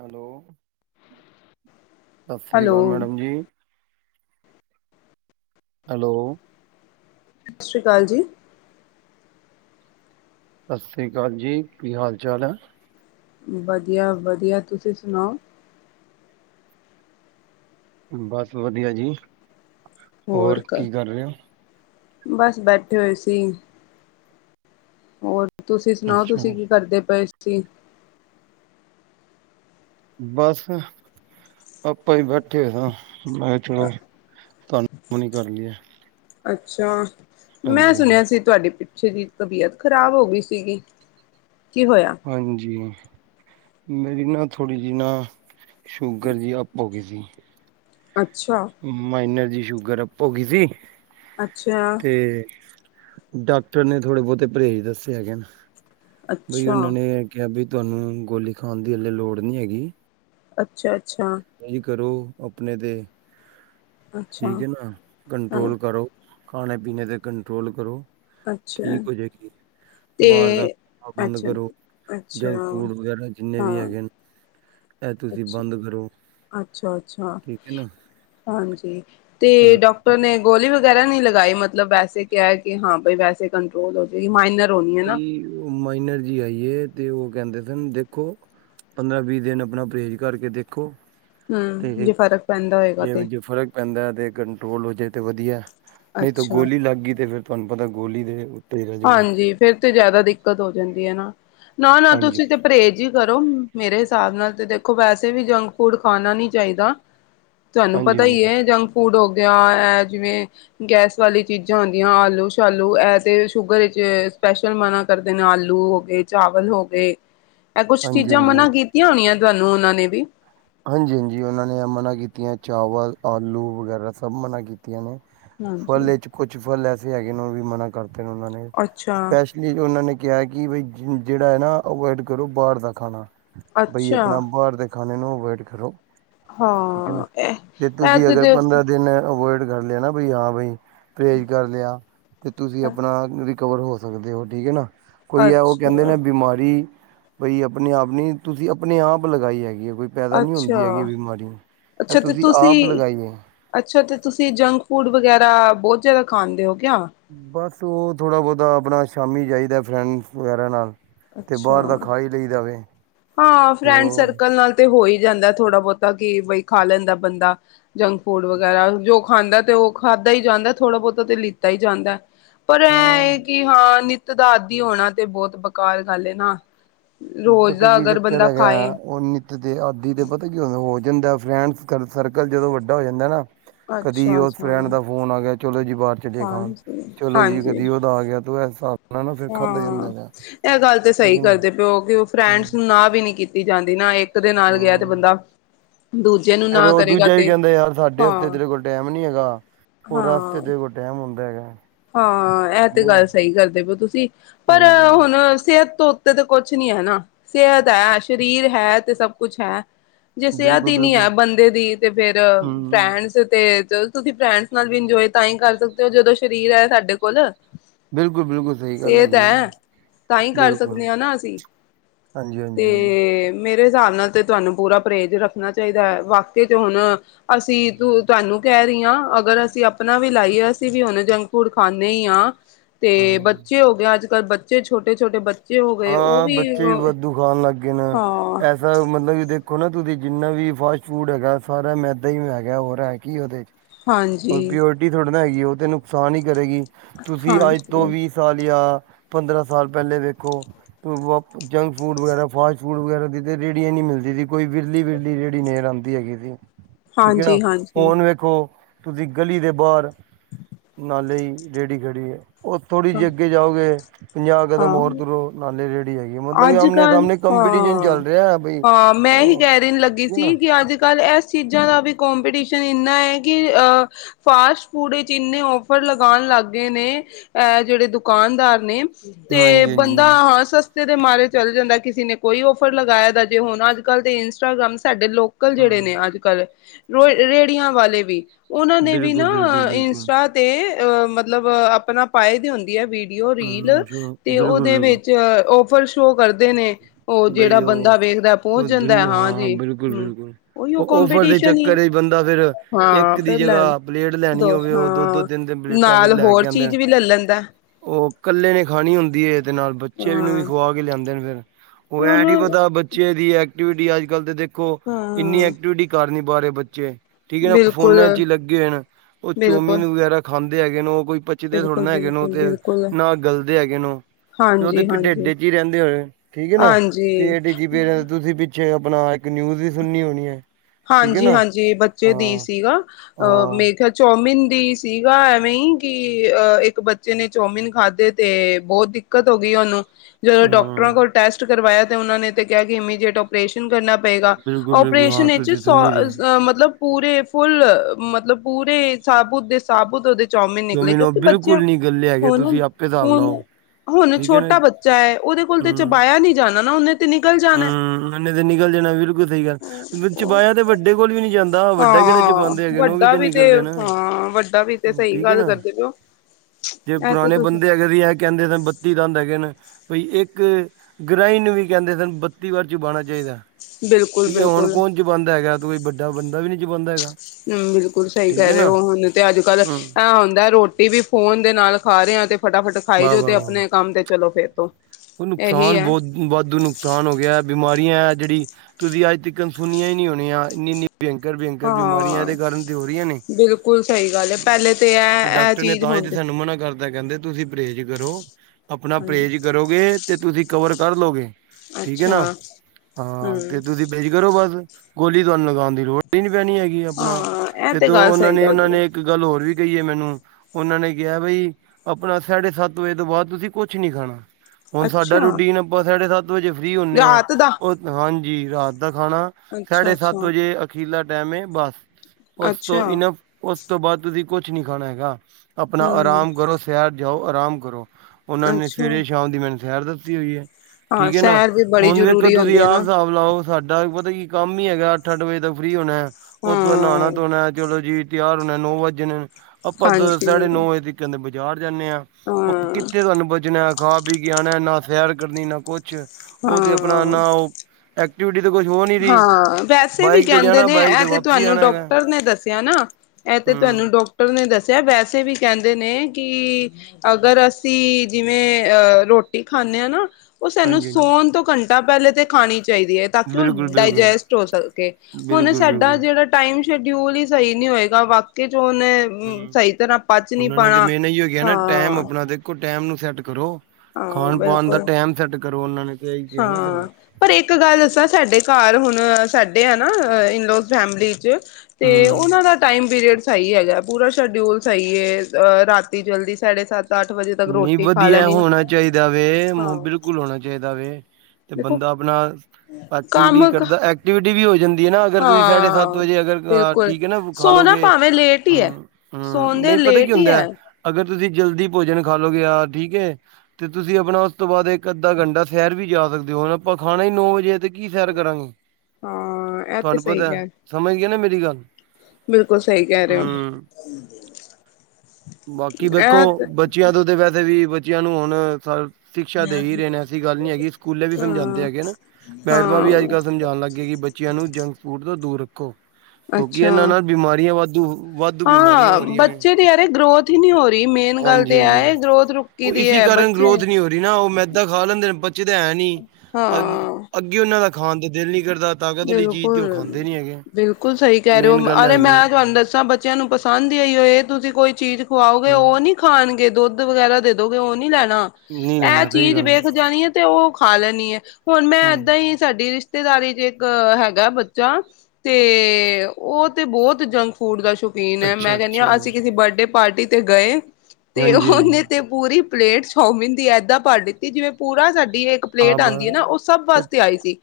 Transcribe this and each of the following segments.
Hello ਸਾਸਰੀ hello, ਕਾਲ madam ਜੀ। ਹੈਲੋ। ਸਸਰੀ ਕਾਲ ਜੀ। ਸਸਰੀ ਕਾਲ ਜੀ। ਕੀ ਹਾਲ ਚਾਲ ਐ? ਵਧੀਆ -ਵਧੀਆ। ਤੁਸੀਂ ਸੁਣਾਓ। ਬਸ ਵਧੀਆ ਜੀ। ਹੋਰ ਕ- ਕੀ ਕਰ ਰਹੇ ਹੋ ਬਸ ਬੈਠੇ ਹੋਏ ਸੀ। ਹੋਰ ਤੁਸੀਂ ਸੁਣਾਓ। ਅੱਛਾ ਤੁਸੀਂ ਕੀ ਕਰਦੇ ਪਏ ਸੀ? ਬਸ -ਆਪਾਂ ਵੀ ਬੈਠੇ ਹੋਏ ਆਂ। ਮੈ- ਚਲੋ। ਤੁਹਾਨੂੰ ੲਨੂੰ ਫੋਨ ਈ ਕਰ ਲੀਏ। ਅੱਛਾ। ਮੈਂ ਹਾਂਜੀ ਸੁਣਿਆ ਸੀ ਤੁਆਡੀ ਪਿਤ- ਪਿਛੇ ਜੀ ਤਬੀਅਤ ਖਰਾਬ ਹੋਗੀ ਸੀਗੀ। ਕੀ ਹੋਇਆ? ਹਾਂਜੀ ਮੇਰੀ ਨਾ ਥੋੜੀ ਜੀ ਨਾ। ਸ਼ੂਗਰ ਜੀ ਅਪ ਹੋ ਗਈ ਸੀ। ਅੱਛਾ ਮਾਈਨਰ ਜੀ। ਸ਼ੂਗਰ ਅਪ ਹੋ ਗਈ ਸੀ। ਅੱਛਾ ਤੇ ਡਾਕਟਰ ਨੇ ਥੋੜੇ ਬੋਤੇ ਪਰੇਜ ਦੱਸੇ ਹੈਗੇ ਨੇ। ਬਈ ਓਨਾਂ ਅੱਛਾ, ਨੇ ਏ ਕਿਆ ਬ‌ਈ ਤੁਆਨੂੰ ਗੋਲੀ ਖਾਣ ਦੀ ਹੱਲਲੇ ਲੋੜ ਨੀ ਹੈਗੀ। ਅੱਛਾ -ਅੱਛਾ। ਇਹੀ ਕਰੋ ਆਪਣੇ ਤੇ। ਠੀਕ ਅੱਛਾ, ਏ ਨਾ ਹਾਂ, ਕੰਟਰੋਲ ਕਰੋ। ਖਾਣੇ ਪੀਣੇ ਤੇ ਕੰਟਰੋਲ ਕਰੋ। ਅੱਛਾ ਠੀਕ ਹੋ ਜੇਗੀ। ਤੇ ਬਾਰ ਦਾ ਖਾਣਾ ਬੰਦ ਅੱਛਾ, ਕਰੋ। ਅੱਛਾ, ਜੰਕ ਫੂਡ ਵਗੈਰਾ ਜਿੰਨੇ ਵੀ ਹਾਂ, ਹੈਗੇ ਨੇ। ਐ ਤੁਸੀਂ ਅੱਛਾ, ਬੰਦ ਕਰੋ। ਅੱਛਾ -ਅੱਛਾ। ਠੀਕ ਹੈ ਨਾ ਹਾਂਜੀ ਤੇ ਹੂੰ ਡਾਕਟਰ ਨੇ- ਗੋਲੀ ਵਗੈਰਾ ਨੀ ਲਗਾਈ। ਮਤਲਬ ਵੈਸੇ ਕਿਆ ਏ ਕੀ ਹਾਂ ਬਈ ਵੈਸੇ ਕੰਟਰੋਲ ਹੋ ਜੇਗੀ। ਮਾਈਨਰ ਹੋਣੀ ਏ ਬਈ ਨਾ ਮਾਈਨਰ ਜੀ ਆਈ ਏ। ਤੇ ਓ ਕੈਂਦੇ ਸਨ ਦੇਖੋ ਪੰਦਰਾਂ- ਵੀਹ ਦਿਨ ਆਪਣਾ ਪਰੇਜ਼ ਕਰਕੇ ਦੇਖੋ। ਹਮ ਜੇ ਤੇ ਫ਼ਰਕ ਪੈਂਦਾ ਹੋਏਗਾ ਜੇ ਤੇ ਵਿਚ ਫਰਕ- ਪੈਂਦਾ ਤੇ ਕੰਟਰੋਲ ਓ ਜੇ ਤੇ ਵਧੀਆ। ਨਈ ਤੇ ਅੱਛਾ ਗੋਲੀ ਲੱਗ ਗਈ ਤੇ ਫੇਰ ਤਾਨੂੰ ਪਤਾ ਗੋਲੀ ਦੇ- ਹੀ ਰਹਿ ਜਾਓਗੇ ਹਾਂਜੀ। ਫੇਰ ਤੇ ਜੈਦਾ ਦਿੱਕਤ ਹੋ ਜਾਂਦੀ ਏ ਨਾ। ਨਾ- ਨਾ ਹਾਂਜੀ ਤੁਸੀਂ ਤੇ ਪਰੇਜ਼ ਈ- ਕਰੋ। ਮੇਰੇ ਹਿਸਾਬ ਨਾਲ ਤੇ ਦੇਖੋ ਵੈਸੇ ਵੀ ਜੰਕ ਫੂਡ ਖਾਣਾ ਨੀ ਚਾਈਦਾ। ਤੁਹਾਨੂੰ ਹਾਂਜੀ ਪਤਾ ਹਾਂਜੀ ਹੀ ਜੰਗ ਫੂਡ ਹੋ ਗਿਆ। ਏ ਜਿਵੇਂ ਗੈਸ ਵਾਲੀ ਚੀਜ਼ਾਂ ਹੁੰਦੀਆਂ ਦੀਆਂ। ਆਲੂ -ਸ਼ਾਲੂ ਇਹ ਤੇ ਸ਼ੂਗਰ ਵਿੱਚ ਸਪੈਸ਼ਲ ਮਨਾ ਕਰਦੇ ਨੇ ਆਲੂ ਹੋ ਗਏ, ਚਾਵਲ ਹੋ ਗਏ। ਇਹ ਕੁਛ ਹਾਂਜੀ ਚੀਜ਼ਾਂ ਹਾਂਜੀ ਮਨਾ ਕੀਤੀਆਂ ਹੋਣੀਆਂ। ਤੁਹਾਨੂੰ ਉਹਨਾਂ ਨੇ ਵੀ ਹਾਂਜੀ -ਹਾਂਜੀ ਉਹਨਾਂ ਨੇ ਏ ਮਨਾ ਕੀਤੀਆਂ ਚਾਵਲ, ਆਲੂ ਵਗੈਰਾ ਸਭ ਮਨਾ ਕੀਤਾ ਨੇ ਹਾਂਜੀ। ਫਲ ਚ ਕੁਛ ਫਲ ਐਸੇ ਹੈਗੇ ਨੇ। ਓ ਵੀ ਮਨਾ ਕਰਤੇ ਨੇ ਉਹਨਾਂ ਨੇ। ਅੱਛਾ, ਸਪੈ ਉਹਨਾਂ ਨੇ ਕਿਹਾ ਕਿ ਬਈ ਜਿਹੜਾ ਹੈ। ਨਾ ਅਵੋਇਡ ਕਰੋ ਬਾਹਰ ਦਾ ਖਾਣਾ ਬਈ ਅੱਛਾ ਆਪਣਾ ਬਾਹਰ ਦੇ ਖਾਣੇ ਨੂੰ ਅਵਾਇਡ ਕਰੋ ਠੀਕ ਹੈ ਨਾ। ਹਾਂ ਇਹ ਤੇ ਇਹ ਤੁਸੀਂ ਅਗਰ ਦੇ ਪੰਦਰਾਂ ਦਿਨ ਅਵੋਇਡ ਕਰ ਲਿਆ ਨਾ। ਬਈ ਹਾਂ ਬਈ ਪਰਹੇਜ਼ ਕਰ ਲਿਆ। ਤੇ ਤੁਸੀਂ ਆਪਣਾ ਰਿਕਵਰ ਹੋ ਸਕਦੇ ਹੋ। ਠੀਕ ਹੈ ਨਾ। ਕੋਈ ਹੈ ਉਹ ਕਹਿੰਦੇ ਅੱਛਾ, ਨੇ ਬਿਮਾਰੀ ਬਈ ਆਪਣੇ ਆਪ ਨੀ। ਤੁਸੀਂ ਆਪਣੇ ਆਪ ਲਗਾਈ ਹੈਗੀ ਹੈ ਕੋਈ ਪੈਦਾ ਨਹੀ ਹੁੰਦੀ ਹੈਗੀ ਅੱਛਾ, ਬਿਮਾਰੀ। ਇਹ ਅੱਛਾ ਤੇ ਤੁਸੀਂ ਆਪ ਲਗਾਈਏ। ਅੱਛਾ। ਤੇ ਤੁਸੀਂ ਜੰਕ ਫੂਡ ਵਗੈਰਾ ਬਹੁਤ ਜ਼ਿਆਦਾ ਖਾਂਦੇ ਹੋ ਕਯਾ ਬਸ ਓਹ ਥੋੜ੍ਹਾ ਬਹੁਤਾ। ਆਪਣਾ ਸ਼ਾਮੀ ਜਾਈਦਾ ਫਰੈਂਡ ਵਗੇਰਾ ਨਾਲ ਤੇ ਬਾਹਰ ਦਾ ਅੱਛਾ। ਖਾ ਈ ਲਈਦਾ ਵੇ। ਹਾਂ ਤੇ ਫਰੈਂਡ ਉਹ ਸਰਕਲ ਨਾਲ ਤੇ ਹੋ ਈ ਜਾਂਦਾ ਥੋੜ੍ਹਾ ਬੋਤਾ, ਕਿ ਬਈ ਖਾ ਲੈਂਦਾ ਬੰਦਾ। ਜੰਕ ਫੂਡ ਵਗੈਰਾ, ਜੋ ਖਾਂਦਾ ਤੇ ਓ ਖਾਧਾ ਈ ਜਾਂਦਾ, ਥੋੜਾ ਬੋਤਾ ਤੇ ਲਿੱਤਾ ਈ ਜਾਂਦਾ। ਪਰ ਐ ਹਾਂ ਏ ਕਿ ਹਾਂ ਨਿੱਤ ਦਾ ਆਦਿ ਹੋਣਾ ਤੇ ਬੋਤ ਬੇਕਾਰ ਗੱਲ ਏ ਨਾ। ਰੋਜ਼ ਪਤਾ ਦਾ ਕੀ ਅਗਰ ਚੱਕਰ ਬੰਦਾ ਹੈਗਾ ਖਾਏ ਓ ਨੀ ਨਿੱਤ ਦੇ ਆਦਿ ਦੇ ਪਤਾ ਕੀ ਹੁੰਦਾ, ਹੋ ਜਾਂਦਾ ਫਰੈਂਡਸ ਸਰਕਲ ਜਦੋਂ ਵੱਡਾ ਹੋ ਜਾਂਦਾ ਨਾ, ਕਦੀ ਅੱਛਾ ਓਹ ਅੱਛਾ ਫਰੈਂਡ ਦਾ ਫੋਨ ਆ ਗੇਆ, ਚਲੋ ਜੀ ਬਾਹਰ ਚਲਿਏ ਖਾਣ, ਹਾਂਜੀ ਚਲੋ ਜੀ ਹਾਂਜੀ ਕਦੀ ਓਦਾ ਆ ਗਿਆ, ਤੇ ਐਸਤਰਾ ਹੁੰਦਾ। ਹਾਂ ਏਹ ਗੱਲ ਤੇ ਠੀਕ ਸਈ ਹੈ ਨਾ। ਕਰਦੇ ਪਏ ਓ, ਕਿ ਓਹ ਹੂੰ ਫਰੈਂਡਸ ਨੂੰ ਨਾ ਵੀ ਨੀ ਕੀਤੀ ਜਾਂਦੀ ਨਾ ਏ ਕਦੇ ਨਾਲ ਗੇਆ ਤੇ ਹੂੰ ਬੰਦਾ ਦੂਜੇਆ ਨੂੰ ਫੇਰ ਨਾ ਉਹ ਕਰੇਗਾ ਦੂਜਾ ਵੀ ਤੇ ਕਹਿੰਦਾ ਯਾਰ ਸਾਡੇ ਵਾਸਤੇ ਹਾਂ -ਹਾਂ। ਕਿਸੇ ਕੋਲ ਟੈਮ ਹੁੰਦਾ ਹੈਗਾ। ਹਾਂ ਏ ਠੀਕ ਤੇ ਹੈ ਨਾ ਗੱਲ ਸਹੀ ਕਰਦੇ ਪੇ ਤੁਸੀਂ, ਪਰ ਹਾਂਜੀ। ਹੁਣ ਸਿਹਤ ਤੋਂ ਤੇ ਉਤੇ ਕੁਛ ਨੀ ਹੈ ਨਾ, ਸੇਹਤ ਹੈ ਸਰੀਰ ਹੈ ਤੇ ਸਭ ਕੁਛ ਹੈ। ਜੇ ਸੇਹਤ ਬਿਲਕੁਲ ਹੀ ਨੀ ਹੈ ਬਿਲਕੁਲ ਬੰਦੇ ਦੀ, ਤੇ ਫੇਰ ਹੂੰ ਫਰੈਂਡਸ ਤੇ ਤੁਸੀਂ ਫਰੈਂਡਸ ਨਾਲ ਵੀ ਇੰਜੋਏ ਤਾਂ ਈ ਕਰ ਸਕਦੇ ਹੋ, ਜਦੋਂ ਸਰੀਰ ਹੈ ਸਾਡੇ ਕੋਲ। ਬਿਲਕੁਲ ਬਿਲਕੁਲ ਸਹੀ ਗੱਲ ਸੇਹਤ ਹੈਗੀ ਹੈ, ਤਾਂ ਈ ਕਰ ਬਿਲਕੁਲ। ਸਕਦੇ ਹਾਂ ਨਾ ਅਸੀਂ। ਹਾਂਜੀ ਹਾਂਜੀ ਹੂੰ ਤੇ ਮੇਰੇ ਹਿਸਾਬ ਨਾਲ ਤੇ ਤੁਹਾਨੂੰ ਪੂਰਾ ਪਰੇਜ਼ ਰੱਖਣਾ ਚਾਈਦਾ ਐ, ਬਾਕਿ ਤਾ ਹੁਣ ਅਸੀਂ ਤੁ ਤੁਹਾਨੂੰ ਕੈਹ ਰਹੀ ਆ, ਅਗਰ ਅਸੀਂ ਆਪਣਾ ਵੀ ਲਾਈਏ, ਅਸੀਂ ਵੀ ਹੁਨ ਜੰਕ ਫੂਡ ਖਾਂਨੇ ਈ ਆ, ਤੇ ਬੱਚੇ ਹੋ ਗਏ ਅੱਜ -ਕੱਲ ਬੱਚੇ ਛੋਟੇ- ਛੋਟੇ ਬੱਚੇ ਬੱਚੇ ਹੋ ਗਏ, ਓਹ ਵੀ---ਅ, ਖਾਨ ਲਾਗੇ ਨੇ ਐਸੇ ਅ, ਮਤਲਬ ਕੀ, ਦੇਖੋ ਨਾ ਤੁਸੀਂ ਜਿੰਨਾ ਵੀ ਫਾਸਟ -ਫੂਡ ਹੈਗਾ, ਸਾਰਾ ਮੈਦਾ ਈ ਹੈਗਾ, ਹੋਰ ਹੈ ਕੀ ਓਹਦੇ ਵਿੱਚ- ਹਾਂਜੀ ਪਿਓਰਟੀ ਥੋੜ੍ਹੀ ਨਾ ਹੈਗੀ, ਓ ਤੇ ਨੁਕਸਾਨ ਈ ਕਰੇਗੀ ਤੁਸੀਂ ਅੱਜ ਤੋਂ ਹਾਂਜੀ ਵੀ ਸਾਲ ਜਾਂ ਪੰਦਰਾਂ ਸਾਲ ਪੇਲੇ ਵੇਖੋ। ਜੰਕ ਫੂਡ ਵਗੈਰਾ -ਫਾਸਟ ਫੂਡ ਵਗੈਰਾ ਦੀ ਤਾਂ ਰੇਹੜੀ ਈ ਨਈ ਮਿਲਦੀ ਸੀ, ਕੋਈ ਵਿਰਲੀ -ਵਿਰਲੀ ਰੇਹੜੀ ਨਜਰ ਆਂਦੀ, ਹੈਗੀ ਸੀ ਠੀਕ ਹੈ ਨਾ, ਹਾਂਜੀ ਹਾਂਜੀ ਹੁਣ ਵੇਖੋ ਤੁਸੀਂ ਗਲੀ ਦੇ ਬਾਹਰ ਨਾਲੇ ਈ ਰੇੜੀ ਖੜੀ ਏ, ਓ ਥੋੜ੍ਹੀ ਹਾਂ ਜੇਹੀ ਅੱਗੇ ਜਾਓਗੇ, ਪੰਜਾਹ ਕਦਮ ਹਾਂ ਹੋਰ ਤੁਰੋ ਨਾਲੇ ਰੇੜੀ ਹੈਗੀ, ਮਤਲਬ ਅੱਜ ਆਮਣੇ ਕੱਲ -ਸਾਮਣੇ ਕੰਪੀਟੀਸ਼ਨ ਹਾਂ ਚੱਲ ਰੇ ਆ, ਬਈ ਹਾਂ ਮੈਂ ਹੀ ਓਹ ਕਹਿ ਰਹੀ ਲੱਗੀ ਠੀਕ ਐ ਸੀ ਨਾ। ਕਿ ਅੱਜ ਕੱਲ੍ਹ ਏਸ ਚੀਜ਼ਾਂ ਦਾ ਵੀ ਕੋਂਪੀਟੀਸ਼ਨ ਏਨਾ ਐ ਕਿ ਅਹ ਫਾਸਟ -ਫੂਡ ਵਿੱਚ ਏਨੇ ਔਫਰ ਲਗਾਣ ਲੱਗ ਗਏ ਨੇ ਅ ਜੇੜੇ ਦੁਕਾਨਦਾਰ ਨੇ ਤੇ ਹਾਂਜੀ ਹਾਂਜੀ ਬੰਦਾ ਹਾ ਸਸ ਤੇ, ਦੇ ਮਾਰੇ ਚੱਲ ਜਾਂਦਾ, ਕਿਸੇ ਨੇ ਕੋਈ ਔਫਰ ਲਗਾਇਆ ਦਾ ਜੇ ਹੁਣ ਅੱਜ- ਕੱਲ੍ਹ ਦੇ ਇੰਸਟਾਗ੍ਰਾਮ ਸਾਡੇ ਲੋਕਲ ਜੇੜੇ ਹਮ ਨੇ ਅੱਜ -ਕੱਲ੍ਹ, ਰੋ- ਰੇੜੀਆਂ ਵਾਲੇ ਵੀ ਓਨਾਂ ਨੇ ਵੀ ਬਿਲਕੁਲ ਨਾ, ਬਿਲਕੁਲ ਬਿਲਕੁਲ ਇੰਸਟਾ ਤੇ ਅ ਮਤਲਬ ਆਪਣਾ ਪਾਏ ਦੇ ਹੁੰਦੇ ਜਾ ਵੀਡੀਓ ਰੀਲ ਤੇ ਓਦੇ ਵਿੱਚ ਓ ਪਰ ਸ਼ੋ ਕਰਦੇ ਨੇ ਓ, ਜੇੜਾ ਬੰਦਾ ਵੇਖਦਾ ਪੋਚ ਜਾਂਦਾ ਹਾਂ ਜੀ, ਬਿਲਕੁਲ ਹੂ ਬਿਲਕੁਲ ਓ, ਈ, ਓ ਉਹ ਆਫਰ ਦੇ ਕੋੰਪਟੀਸ਼ਨ ਈ ਚੱਕਰ 'ਚ ਬੰਦਾ ਫਿਰ ਆ, ਹਾ ਇੱਕ ਦੀ ਫੇਰ ਲੈ ਜਗ੍ਹਾ ਪਲੇਟ ਲੈਣੀ ਦੋ ਹੋਵੇ ਉਹ ਦੋ ਦੋ ਹਾਂ ਤਿੰਨ ਤਿੰਨ ਨਾਲ ਹੋਰ ਚੀਜ਼ ਵੀ ਲੈਲ ਲੈਂਦਾ। ਓ ਕੱਲੇ ਨੇ ਖਾਣੀ ਹੁੰਦੀ ਏ, ਤੇ ਨਾਲ ਬੱਚੇ ਨੂੰ ਵੀ ਹਾਂ ਖੁਵਾ ਕੇ ਲਿਆਂਦੇ ਨੇ ਫੇਰ ਓ ਐਂ ਹੁਣ ਨੀ ਪਤਾ, ਬੱਚੇ ਦੀ ਐਕਟੀਵਿਟੀ ਅੱਜ- ਕੱਲ ਤੇ ਦੇਖ ਦੇਖੋ ਹਾਂ ਇੰਨੀ ਐਕਟੀਵਿਟੀ ਕਰ ਨਈ ਪਾ ਰਏ ਬੱਚੇ ਠੀਕ ਐ ਨਾ, ਬਿਲਕੁਲ ਫੋਨਾ ਚ ਈ ਲੱਗੇ ਰੈਨਾ, ਓਹ ਬਿਲਕੁਲ ਚੋਮੀਨ ਵਗੈਰਾ ਖਾਂਦੇ ਹੈਗੇ ਨੇ ਉਹ ਕੋਈ ਭ ਚਿਦੇ ਥੋੜ੍ਹੇ ਬਿਲਕੁਲ ਨਾ ਹੈਗੇ ਨੇ ਬਿਲਕੁਲ ਤੇ ਬਿਲਕੁਲ ਨਾ ਗਲਦੇ ਹੈਗੇ ਨੂੰ ਤੇ ਹਾਂਜੀ ਉਹਦੇ ਡਿਡ ਹਾਂਜੀ ਹੀ ਰਹਿੰਦੇ ਹੋਣੇ ਠੀਕ ਹੈ ਨਾ ਪ ਹਾਂਜੀ ਚ ਪੀੜ ਤੁਸੀਂ ਪਿੱਛੇ ਆਪਣਾ ਇੱਕ ਨਿਊਜ਼ ਵੀ ਸੁਣਨੀ ਹੋਣੀ ਏ। ਹਾਂਜੀ-ਹਾਂਜੀ ਬੱਚੇ ਦੀ ਸੀਗਾ ਅਹ ਹਾਂ। ਮੇਘਕ ਚੌਮਿਨ ਦੀ ਸੀਗਾ ਐਵੇਂ ਹੀ ਕਿ ਅ ਇੱਕ ਬੱਚੇ ਨੇ ਚੌਮਿਨ ਖਾਧੇ ਤੇ ਬਹੁਤ ਦੀਕਤ ਹੋ ਗਈ ਉਹ ਨੂੰ ਜਦੋਂ ਡਾਕਟਰਾਂ ਹਾਂ ਕੋਲ ਟੈਸਟ ਕਰਵਾਇਆ ਤੇ ਉਹ ਨੇ ਤੇ ਕਿਹਾ ਕਿ ਇਮੀਏਟ ਉਪਰੇਸ਼ਨ ਕਰਨਾ ਪਏਗਾ ਬਿਲਕੁਲ ਬਿਲਕੁਲ ਹਾਂ ਉਪਰੇਸ਼ਨ ਤੁਸੀਂ ਸੁਣਨੀ ਦੀ ਹੈ। ਅ ਮਤਲਬ ਪੂਰੇ ਫੁੱਲ ਮਤਲਬ ਪੂਰੇ ਸਾਬੁਤ ਦੇ ਸਾਬੁਤ ਉਹਦੇ ਚੌਮਿਨ ਨਿਕਲੇ ਮੈਨੂੰ ਕਿਉਂਕਿ ਬੱਚਿਆਂ ਬਿਲਕੁਲ ਨੀ ਗੱਲੇ ਹੈਗੇ ਹੁਣ, ਤੁਸੀਂ ਆਪੇ ਹਿਸਾਬ ਹੁਣ ਲਾਓ ਹੁਣ ਠੀਕ ਹੈ ਨਾ ਛੋਟਾ ਬੱਚਾ ਹੈ ਉਹਦੇ ਕੋਲ ਤੇ ਚਬਾਇਆ ਨੀ ਜਾਣਾ ਨਾ ਉਹਨੇ ਤੇ ਨਿਕਲ ਹੂ ਜਾਣਾ ਉਹਨੇ ਤੇ ਨਿਗਲ ਜਾਣਾ ਬਿਲਕੁਲ ਸਹੀ ਗੱਲ ਉਹ ਚਬਾਇਆ ਤੇ ਵੱਡੇ ਕੋਲ ਵੀ ਨੀ ਜਾਂਦਾ ਵੱਡਾ ਕਿਹੜਾ ਹਾਂ ਚਾਬਾਂਦੇ ਹੈਗੇ ਨੇ ਉਹ ਵੀ ਵੱਡਾ ਤੇ ਨਿਗਲਦੇ ਨੇ। ਹਾਂ ਵੱਡਾ ਵੀ ਤੇ ਸਹੀ ਗੱਲ ਕਰਦੇ ਪਏ ਓ। ਜੇ ਪੁਰਾਣੇ ਬੰਦੇ ਆ ਜਿਹੜੇ ਇਹ ਕਹਿੰਦੇ ਸਨ ਬਤੀ ਦੰਦ ਹੈਗੇ ਨੇ ਬਈ ਇੱਕ ਗਰਾਹੀ ਨੂੰ ਵੀ ਕਹਿੰਦੇ ਸਨ ਬੱਤੀ ਵਾਰ ਚੱਬਨਾ ਚਾਹੀਦਾ ਬਿਲਕੁਲ ਠੀਕ ਹੈ ਹੁਣ ਬਿਲਕੁਲ ਕੌਣ ਚਬੰਦਾ ਹੈਗਾ ਕੋਈ ਵੱਡਾ ਬੰਦਾ ਵੀ ਨਹੀਂ ਚਾਬੰਦਾ ਹੈਗਾ। ਹੂ ਬਿਲਕੁਲ ਸਹੀ ਠੀਕ ਕਹਿ ਹੈ ਰਹੇ ਨਾ ਹੋ ਹੁਣ ਤੇ ਅੱਜ- ਕੱਲ੍ਹ ਹੂੰ। ਇਹ ਹੁੰਦਾ ਰੋਟੀ ਵੀ ਫੋਨ ਦੇ ਨਾਲ ਖਾ ਰਿਹਾ ਤੇ ਫਟਾਫਟ ਖਾਈ ਵਾਹ ਜੋ ਤੇ ਵਾਹ ਵਾਹ ਆਪਣੇ ਕੰਮ ਤੇ ਚਲੋ ਫਿਰ ਤੋਂ ਉਹ ਇਹੀ ਨੁਕਸਾਨ ਆ। ਬਹੁਤ ਵਾਧੂ ਨੁਕਸਾਨ ਹੋ ਗਿਆ ਬਿਮਾਰੀਆਂ ਹੈ ਜਿਹੜੀ ਤੁਸੀਂ ਅੱਜ ਤੱਕ ਸੂਨੀਆਂ ਹੀ ਨਹੀਂ ਹੋਣੀਆਂ ਇੰਨੀ, ਇਨੀ ਭਿਅੰਕਰ, ਭਿਅੰਕਰ ਬਿਮਾਰੀਆਂ ਹਾਂ ਇਹਦੇ ਕਾਰਨ ਤੇ ਹੋ ਰਹੀਆਂ ਨੇ ਬਿਲਕੁਲ ਸਹੀ ਗੱਲ ਹੈ ਪਹਿਲੇ ਤੇ ਇਹ ਇਹ ਡਾਕ ਨੇ ਚੀਜ਼ ਤਾਂ ਹੀ ਤੇ ਹੁੰਦੀ ਸਾਨੂੰ ਮਨਾ ਕਰ ਤਾਂ ਕਹਿੰਦੇ ਤੁਸੀਂ ਪਰਹੇਜ਼ ਕਰੋ ਆਪਣਾ ਹਾਂਜੀ ਪਰਹੇਜ਼ ਕਰੋਗੇ ਤੇ ਤੁਸੀਂ ਕਵਰ ਕਰ ਲੋਗੇ। ਠੀਕ ਹੈ ਨਾ ਅੱਛਾ ਹਾਂ ਹਮ ਤੇ ਤੁਸੀ ਪਰੇਜ ਕਰੋ ਬਸ ਗੋਲੀ ਤੁਹਾਨੂੰ ਲੱਗਣ ਦੀ ਲੋੋੜ ਹੀ ਨੀ ਪੈਣੀ ਹੈਗੀ। ਕਿ ਆਪਣਾ ਹਾਂ ਇਹ ਤੇ ਦੋ ਗੱਲ ਉਹਨਾਂ ਸਹੀ ਨੇ, ਉਹਨਾਂ ਕਰਦੇ ਹੋ ਨੇ ਇੱਕ ਗੱਲ ਹੋਰ ਵੀ ਕਹੀਏ ਮੈਨੂੰ ਉਹਨਾਂ ਨੇ ਕਿਹਾ ਬਈ ਆਪਣਾ ਸਾਢੇ ਸੱਤ ਵਜੇ ਤੋਂ ਬਾਅਦ ਤੁਸੀਂ ਕੁਝ ਨੀ ਖਾਣਾ ਹੁਣ ਸਾਡਾ ਅੱਛਾ ਰੂਟੀਨ ਆਪਾਂ ਸਾਡੇ ਸੱਤ ਸੱਤ ਵਜੇ ਫ੍ਰੀ ਹੁੰਨੇ ਆ ਰਾਤ ਦਾ ਉਹ ਹਾਂਜੀ ਰਾਤ ਦਾ ਖਾਣਾ ਅੱਛਾ ਸਾਡੇ ਸੱਤ ਅੱਛਾ ਵਜੇ ਅਖੀਲਾ ਟੈਮ ਐ ਬਸ ਉਸ ਤੋਂ ਅੱਛਾ ਇਨਫ਼ ਉਸ ਤੋਂ ਬਾਅਦ ਤੁਸੀਂ ਕੁਝ ਨੀ ਖਾਣਾ ਹੈਗਾ। ਆਪਣਾ ਹਮ ਆਰਾਮ ਕਰੋ ਸੈਰ ਜਾਓ ਆਰਾਮ ਕਰੋ ਉਹਨਾਂ ਨੇ ਅੱਛਾ, ਸਵੇਰੇ ਸ਼ਾਮ ਦੀ ਮੈਨੂੰ ਸੈਰ ਦੱਸ ਹੋਈ ਏ। ਹਾਂ ਠੀਕ ਹੈ ਨਾ ਸੈਰ ਵੀ ਬੜੀ ਹੁਣ ਵੇਖੋ ਜ਼ਰੂਰੀ ਤੁਸੀਂ ਹੁੰਦੀ ਹੈ ਆਹ ਨਾ, ਹਿਸਾਬ ਲਾਓ ਸਾਡਾ ਪਤਾ ਕੀ ਕੰਮ ਹੀ ਹੈਗਾ ਅੱਠ-ਅੱਠ ਵਜੇ ਤੱਕ ਫ੍ਰਰੀ ਹੋਣਾ ਉਹ ਤੋਂ ਬਾਅਦ ਨਹਾਨਾ ਹਾਂ। ਧੋਉਣਾ ਚਲੋ ਜੀ ਤਿਆਰ ਹੋਣਾ ਨੌ ਵੱਜ ਜਾਣੇ ਆਪਾਂ ਹਾਂਜੀ, ਸਾਢੇ ਨੌ ਵਜੇ ਤੀਕਨ ਬਾਜਾਰ ਜਾਂਦੇ ਆ ਉਹ ਹਾਂ, ਕਿੱਥੇ ਸਾਨੂੰ ਪਚਣਾ ਖਾ ਪੀ ਕੇ ਆਉਣਾ ਨਾ ਸੈਰ ਕਰਨੀ ਨਾ ਕੁਛ ਉਹ ਤੇ ਆਪਣਾ ਹਾਂ। ਨਾ ਉਹ ਐਕਟੀਵਿਟੀ ਤਾਂ ਕੁਛ ਹੋ ਨਹੀਂ ਰਹੀ ਹਾਂ ਵੈਸੇ ਵੀ ਬਾਈਕ ਤੇ ਕਹਿੰਦੇ ਜਾਣਾ ਨੇ ਬਾਈਕ ਇਹ ਤੇ ਵਾਪਸੀ ਤੁਹਾਨੂੰ ਆਉਣਾ ਹੈਗਾ। ਡਾਕਟਰ ਨੇ ਦੱਸਿਆ ਨਾ ਇਹ ਤੇ ਹਮ ਤੁਹਾਨੂੰ ਡਾਕਟਰ ਨੇ ਦੱਸਿਆ ਵੈਸੇ ਵੀ ਕਹਿੰਦੇ ਨੇ ਕਿ ਅਗਰ ਅਸੀਂ ਜਿਵੇਂ ਅਹ ਰੋਟੀ ਖਾਂਦੇ ਹਾਂ ਨਾ ਉਹ ਸਾਨੂੰ ਹਾਂਜੀ ਹਾਂਜੀ ਸੋਣ ਤੋਂ ਘੰਟਾ ਪਹਿਲੇ ਤੇ ਖਾਣੀ ਚਾਹੀਦੀ ਏ ਬਿਲਕੁਲ ਬਿਲਕੁਲ ਡਾਇਜੈਸਟ ਹੋ ਸਕੇ ਹੁਣ ਬਿਲਕੁਲ ਸਾਡਾ ਬਿਲਕੁਲ ਜਿਹੜਾ ਟਾਈਮ ਸ਼ਡਿਊਲ ਹੀ ਸਹੀ ਨੀ, ਹੋਏਗਾ ਬਾਕੀ ਜੋਨ ਹਮ, ਸਹੀ ਤਰ੍ਹਾਂ ਪ ਚ ਨੀ ਪੰਨਾ ਹਾਂ। ਓ ਟੈਮ ਨੂੰ ਸੈੱਟ ਕਰੋ ਹਾਂ ਖਾਣ -ਪਾਣ ਦਾ ਬਿਲਕੁਲ ਟੈਮ ਸੈੱਟ ਕਰੋ, ਉਹਨਾਂ ਨੇ। ਤੇ ਇਹੀ ਕਿਹਾ ਨਾ ਹਾਂ। ਸਾਨੂੰ ਪਰ ਇੱਕ ਗੱਲ ਦੱਸਾਂ, ਸਾਡੇ ਘਰ ਹੁਣ ਸਾਡੇ ਆ ਨਾ ਇਨਲੋ ਫੈਮਲੀ ਚ ਤੇ ਹੂੰ। ਉਨਾਂ ਦਾ। ਟਾਈਮ ਪੀਰੀਅਡ ਸਹੀ ਹੈਗਾ ਪੂਰਾ, ਸ਼ਡਿਊਲ ਸਹੀ ਏ ਰਾਤੀ ਜਲਦੀ ਸਾਢੇ ਸੱਤ। ਅੱਠ ਵਜੇ ਤੱਕ ਨਈ ਰੋਟੀ ਖਾ ਵਧੀਆ ਲੈਣੀ ਆ ਹੋਣਾ ਚਾਹੀਦਾ ਵੇ, ਹਾਂ ਬਿਲਕੁਲ ਹੋਣਾ ਚਾਹੀਦਾ ਵੇ। ਤੇ ਦੇਖੋ ਬੰਦਾ ਆਪਣਾ। ਕੰਮ ਐਕਟੀਵਿਟੀ ਕਰਦਾ, ਐਕਟੀਵਿਟੀ ਵੀ ਹੋ ਜਾਂਦੀ ਨਾ ਅਗਰ ਤੁਸੀਂ ਸਾਢੇ ਸੱਤ ਹਾਂ ਵਜੇ ਅਗਰ, ਬਿਲਕੁਲ ਠੀਕ ਹੈ ਨਾ। ਖਾ ਸੋਨਾ ਲਓਗੇ ਭਾਵੇਂ ਲੇਟ ਹੀ ਹੈ ਹਮ- ਹਮ ਸੌਦੇ ਨਹੀਂ ਪਤਾ ਕੀ ਲੇਟ ਹੀ ਹੁੰਦਾ, ਹੈ ਅਗਰ ਤੁਸੀਂ ਜਲਦੀ। ਭੋਜਨ ਖਾ ਲਓਗੇ ਯਾਰ ਠੀਕ ਹੈ। ਤੇ ਤੁਸੀਂ ਆਪਣਾ ਉਸ ਤੋਂ ਬਾਅਦ ਇੱਕ ਅੱਧਾ ਘੰਡਾ ਸ਼ਹਿਰ ਵੀ ਜਾ ਸਕਦੇ ਹੋ, ਹੁਣ ਆਪਾਂ ਖਾਣਾ ਹੀ ਨੌ ਵਜੇ ਤੇ। ਕੀ ਸੈਰ ਕਰਾਂਗੇ, ਹਾਂ ਇਹ ਤੇ ਤੁਹਾਨੂੰ ਸਹੀ ਪਤਾ, ਕਹਿ ਸਮਝ ਗਏ ਨਾ ਮੇਰੀ ਗੱਲ। ਬਿਲਕੁਲ, ਸਹੀ ਕਹਿ ਰਹੇ ਓ। ਹੂੰ ਬਾਕੀ ਵੇਖੋ ਬੱਚਿਆਂ ਦੇ ਵੈਸੇ ਵੀ ਬੱਚਿਆਂ ਨੂੰ ਹੁਣ ਸ ਸਿਕਸ਼ਾ ਦੇ ਹੀ ਰਹੇ ਨੇ, ਐਸੀ ਗੱਲ ਨੀ ਹੈਗੀ, ਸਕੂਲੇ ਵੀ ਸਮਝਾਉਂਦੇ ਹਾਂ ਹੈਗੇ ਨਾ, ਮੈਡਮਾਂ ਹਾਂ ਵੀ ਅੱਜ- ਕੱਲ ਸਮਝਾਣ ਲੱਗੇ ਗਏ ਕਿ। ਬੱਚਿਆਂ ਨੂੰ ਜੰਕ ਫੂਡ ਤੋਂ ਦੂਰ ਰੱਖੋ, ਕਿਉਂਕਿ ਇਹਨਾਂ ਅੱਛਾ ਨਾਲ ਬਿਮਾਰੀਆਂ ਵਾਧੂ। ਵਾਧੂ ਬਿਮਾਰੀਆਂ ਹਾਂ ਹੋ ਰਹੀਆਂ ਨੇ ਬੱਚੇ ਦੀ ਅਰੇ ਗਰੋਥ ਹੀ ਨਹੀਂ ਹੋ ਰਹੀ, ਮੇਨ ਗੱਲ। ਹਾਂਜੀ ਤੇ ਹਾਂਜੀ ਆਏ ਗਰੋਥ ਰੁਕੀ ਦੀ ਐ, ਬੱਚੇ। ਉਹੀ ਨਾ ਉਹ ਮੈਦਾ ਖਾ ਲੈਂਦੇ, ਨੇ ਬੱਚੇ ਤਾਂ ਹੈ ਨੀ, ਅ ਹਾਂ ਅੱਗ। ਕਿ ਉਹਨਾਂ ਦਾ ਖਾਣ ਦਾ ਦਿਲ ਨੀ ਕਰਦਾ। ਤਾਕਤ ਵਾਲੀ ਚੀਜ਼ ਤੇ ਉਹ ਬਿਲਕੁਲ- ਖਾਂਦੇ ਨੀ ਹੈਗੇ ਬਿਲਕੁਲ ਸਹੀ ਕਹਿ ਰਹੇ ਹੋ, ਮੇਨ ਗੱਲ ਅਰੇ ਹੈਗੀ ਹੈ ਮੈਂ ਤੁਹਾਨੂੰ ਦੱਸਾਂ ਬ ਬੱਚਿਆਂ ਨੂੰ ਪਸੰਦ ਹੀ ਇਹੀਓ, ਤੁਸੀਂ ਕੋਈ ਚੀਜ਼ ਖੁਵਾਓਗੇ ਉਹ ਹੂੰ ਨੀ। ਖਾਣਗੇ ਦੁੱਧ ਵਗੈਰਾ ਦੇ ਦੋਗੇ, ਉਹ ਨੀ ਲੈਣਾ ਨਹੀਂ ਇਹ ਲੈਣਾ ਸਹੀ ਚੀਜ਼ ਗੱਲ ਵੇਖ ਜਾਣੀ ਹੈ। ਤੇ ਉਹ ਖਾ ਲੈਣੀ ਏ, ਹੁਣ ਮੈਂ ਹੂੰ ਏਦਾਂ ਹੀ ਸਾਡੀ ਰਿਸ਼ਤੇਦਾਰੀ ਜੇ। ਗ ਹੈਗਾ ਬੱਚਾ ਤੇ, ਉਹ ਤੇ ਬਹੁਤ ਜੰਕ ਫੂਡ ਦਾ ਸ਼ੁਕ। ਪੀਨ ਹੈ, ਅੱਛਾ ਮੈਂ ਕਹਿੰਦੀ ਅੱਛਾ ਹਾਂ, ਅਸੀਂ ਜੀ ਕਿਸੇ ਬਰਡੇ ਪਾਰਟੀ ਤੇ ਗਏ। ਤੇ ਹਾਂਜੀ ਹਾਂਜੀ ਉਹਨੇ ਤੇ ਪੂਰੀ ਪਲੇਟ ਚੌਮਮੀਨ ਦੀ ਏਦਾਂ ਭਰ ਲਿੱਤੀ ਜਿਵੇਂ, ਪੂਰਾ ਸਾ ਦੀ ਇੱਕ ਹਾਂ ਪਲੇਟ ਬ ਆਂਦੀ ਹੈ ਨਾ, ਉਹ ਸਭ ਵਾਸਤੇ ਆਈ ਸੀ,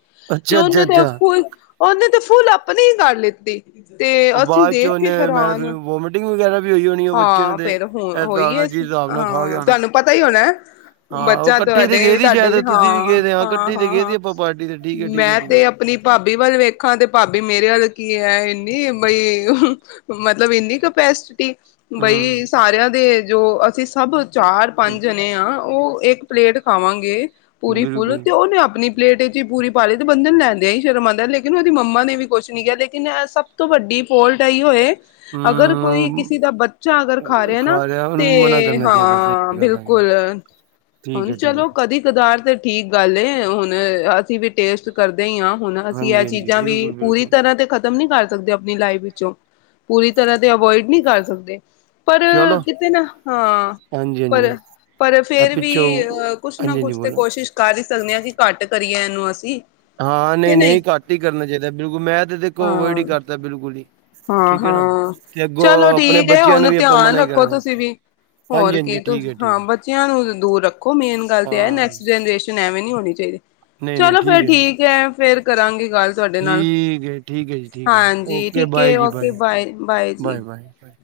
ਤੇ ਅੱਛਾ ਅੱਛਾ ਉਹਨੇ ਤੇ ਅੱਛਾ ਉਹੀ ਉਹਨੇ ਤੇ ਫੂੱਲ, ਆਪਣੀ ਹੀ ਕਰ ਲਿੱਤੀ। ਤੇ ਉਹ ਅਸੀਂ ਬਾਅਦ ਚ ਦੇਖ ਕੇ ਉਹਨੇ ਮੈਂ ਹੈਰਾਨ, ਵੋਮਟਿੰਗ ਵਗੈਰਾ ਵੀ ਹੋਈ ਹੋਣੀ ਆ ਬੱਚੇ ਨੂੰ ਹਾਂ ਤੇ ਇਸ ਫਿਰ‌। ਹੋ ਹਿਸਾਬ ਹੋਈ ਨਾਲ ਏ, ਜਿਸ ਹਿਸਾਬ ਨਾਲ ਖਾ ਗਿਆ ਹਾਂ ਹੋਣਾ ਤੁਹਾਨੂੰ ਪਤਾ ਹੀ ਹੋਣਾ। ਹਾਂ ਉਹ ਬੱਚਾ ਇਕੱਠੇ ਤੇ ਗਏ ਤੁਹਾਡੇ ਸੀ ਸਾਡੇ, 'ਚ ਸ਼ਾਇਦ ਤੁਸੀਂ ਵੀ ਹਾਂ- ਗਏ ਸੀ ਹਾਂ ਇਕੱਠੇ ਤੇ -ਹਾਂ ਗਏ ਸੀ -ਹਾਂ, ਆਪਾਂ ਪਾਰਟੀ ਤੇ ਠੀਕ ਹੈ ਠੀਕ ਹੈ ਮੈਂ ਠੀਕ ਤੇ ਅਪ ਆਪਣੀ ਭਾਬੀ ਵੱਲ ਵੇਖਾਂ ਤੇ ਭਾਬੀ ਮੇਰੇ ਵੱਲ ਕੀ ਹੈ, ਇੰਨੀ ਬਈ। ਮਤਲਬ ਇੰਨੀ ਕਪੈਸਸਿਟੀ। ਹੈ ਬਈ ਸਾਰਿਆਂ ਦੇ ਜੋ ਅਸੀ ਸਭ ਚਾਰ ਪੰਜ ਜਣੇ ਹਾਂ, ਉਹ ਇੱਕ। ਪਲੇਟ ਖਾਵਾਂਗੇ, ਹੂੰ ਪੂਰੀ ਫੁੱਲ ਬਿਲਕੁਲ ਤੇ ਉਹਨੇ ਆਪਣੀ ਪਲੇਟ 'ਚ ਹੀ ਪੂਰੀ ਪਾ ਲਈ, ਤੇ ਬੰਦੇ ਨੂੰ ਲੈ। ਨਹੀ ਸ਼ਰਮ ਆਂਦਾ ਲੇਕਿਨ, ਉਹਦੀ ਮੰਮਾ ਨੇ ਵੀ ਕੁਛ ਨੀ ਕਿਹਾ, ਲੇਕਿਨ ਏ ਸਭ ਤੋਂ ਵੱਡੀ ਫੋਲਟ ਇਹੀ ਹੋਏ। ਅਗਰ ਕੋਈ ਹੂੰ ਕਿਸੀ ਦਾ ਬੱਚਾ ਅਗਰ ਖਾ ਰਿਹਾ ਨਾ। ਉਹਨੂੰ ਮਨਾ ਤੇ ਕਰਨਾ ਚਾਹੀਦਾ ਹਾਂ ਸਹੀ ਗੱਲ ਹੈ ਬਿਲਕੁਲ, ਠੀਕ ਹੁਨ ਹੈ ਠੀਕ ਹੈ ਚਲੋ ਕਦੀ ਕਦਾਰ ਤੇ। ਠੀਕ ਗੱਲ ਏ, ਹੁਣ ਅਸੀਂ ਵੀ ਟੇਸਟ ਕਰਦੇ ਹੀ ਆਂ। ਹੁਣ ਅਸੀਂ ਐਹ ਹਾਂਜੀ ਹਾਂਜੀ ਚੀਜ਼ਾਂ ਵੀ ਬਿਲਕੁਲ ਪੂਰੀ ਬਿਲਕੁਲ ਤਰ੍ਹਾਂ ਤੇ। ਖਤਮ ਨਹੀ ਕਰ ਸਕਦੇ ਆਪਣੀ ਲਾਈਫ ਵਿੱਚੋਂ, ਪੂਰੀ ਤਰ੍ਹਾਂ ਤੇ ਅਵੋਇਡ ਨੀ ਕਰ ਸਕਦੇ। ਪਰ ਚਲੋ ਕਿਤੇ ਨਾ ਹਾਂ ਹਾਂਜੀ ਹਾਂਜੀ ਪਰ। ਪਰ ਇਹ ਫਿਰ ਵੀ ਪਿੱਛੋਂ ਅਹ ਕੁਛ ਨਾ ਹਾਂਜੀ ਹਾਂਜੀ ਕੁਛ ਤੇ ਬੋਲੋ ਕੋਸ਼ਿਸ਼ ਕਰ ਹੀ ਸਕਦੇ ਹਾਂ, ਕਿ ਘੱਟ ਕਰੀਏ ਇਹਨੂੰ ਅਸੀਂ। ਹਾਂ ਨਹੀਂ- ਨਹੀਂ ਘੱਟ ਹੀ ਕਰਨਾ ਚਾਹੀਦਾ, ਬਿਲਕੁਲ ਮੈਂ ਤੇ ਦੇਖੋ ਅਵੋਇਡ ਹਾਂ ਹੀ ਕਰਦਾ ਬਿਲਕੁਲ ਹੀ। ਹਾਂ ਠੀਕ ਹੈ ਨਾ -ਹਾਂ ਤੇ ਅੱਗੋਂ ਚਲੋ ਆਪਣੇ ਠੀਕ ਹੈ, ਬੱਚਿਆਂ ਨੂੰ ਹੁਣ ਵੀ ਆਪਾਂ ਮਨਾ ਧਿਆਨ ਹੀ ਰੱਖੋ ਕਰਾਂਗੇ ਤੁਸੀਂ ਵੀ। ਹਾਂਜੀ ਹੋਰ ਕੀ ਹਾਂਜੀ ਤੁ ਠੀਕ ਹੈ ਠੀਕ ਹਾਂ, ਹੈ ਬੱਚਿਆਂ ਨੂੰ ਦੂਰ ਰੱਖੋ ਮੇਨ ਗੱਲ ਤੇ ਹੈ ਹਾਂ ਨੈਕਸਟ ਜਨਰੇਸ਼ਨ। ਲੇਕਿਨ ਐਵੇਂ ਨੀ ਹੋਣੀ ਚਾਹੀਦੀ, ਚਲੋ, ਫਿਰ ਠੀਕ ਹੈ ਫੇਰ ਕਰਾਂਗੇ ਗੱਲ‌ ਠੀਕ ਐ ਠੀਕ ਐ ਜੀ ਠੀਕ ਐ ਹਾਂਜੀ ਓਕੇ ਠੀਕ ਬਾਏ ਹੈ ਜੀ ਓਕੇ ਬਾਏ- ਜੀ ਬਾਏ- ਬਾਏ- ਬਾਏ-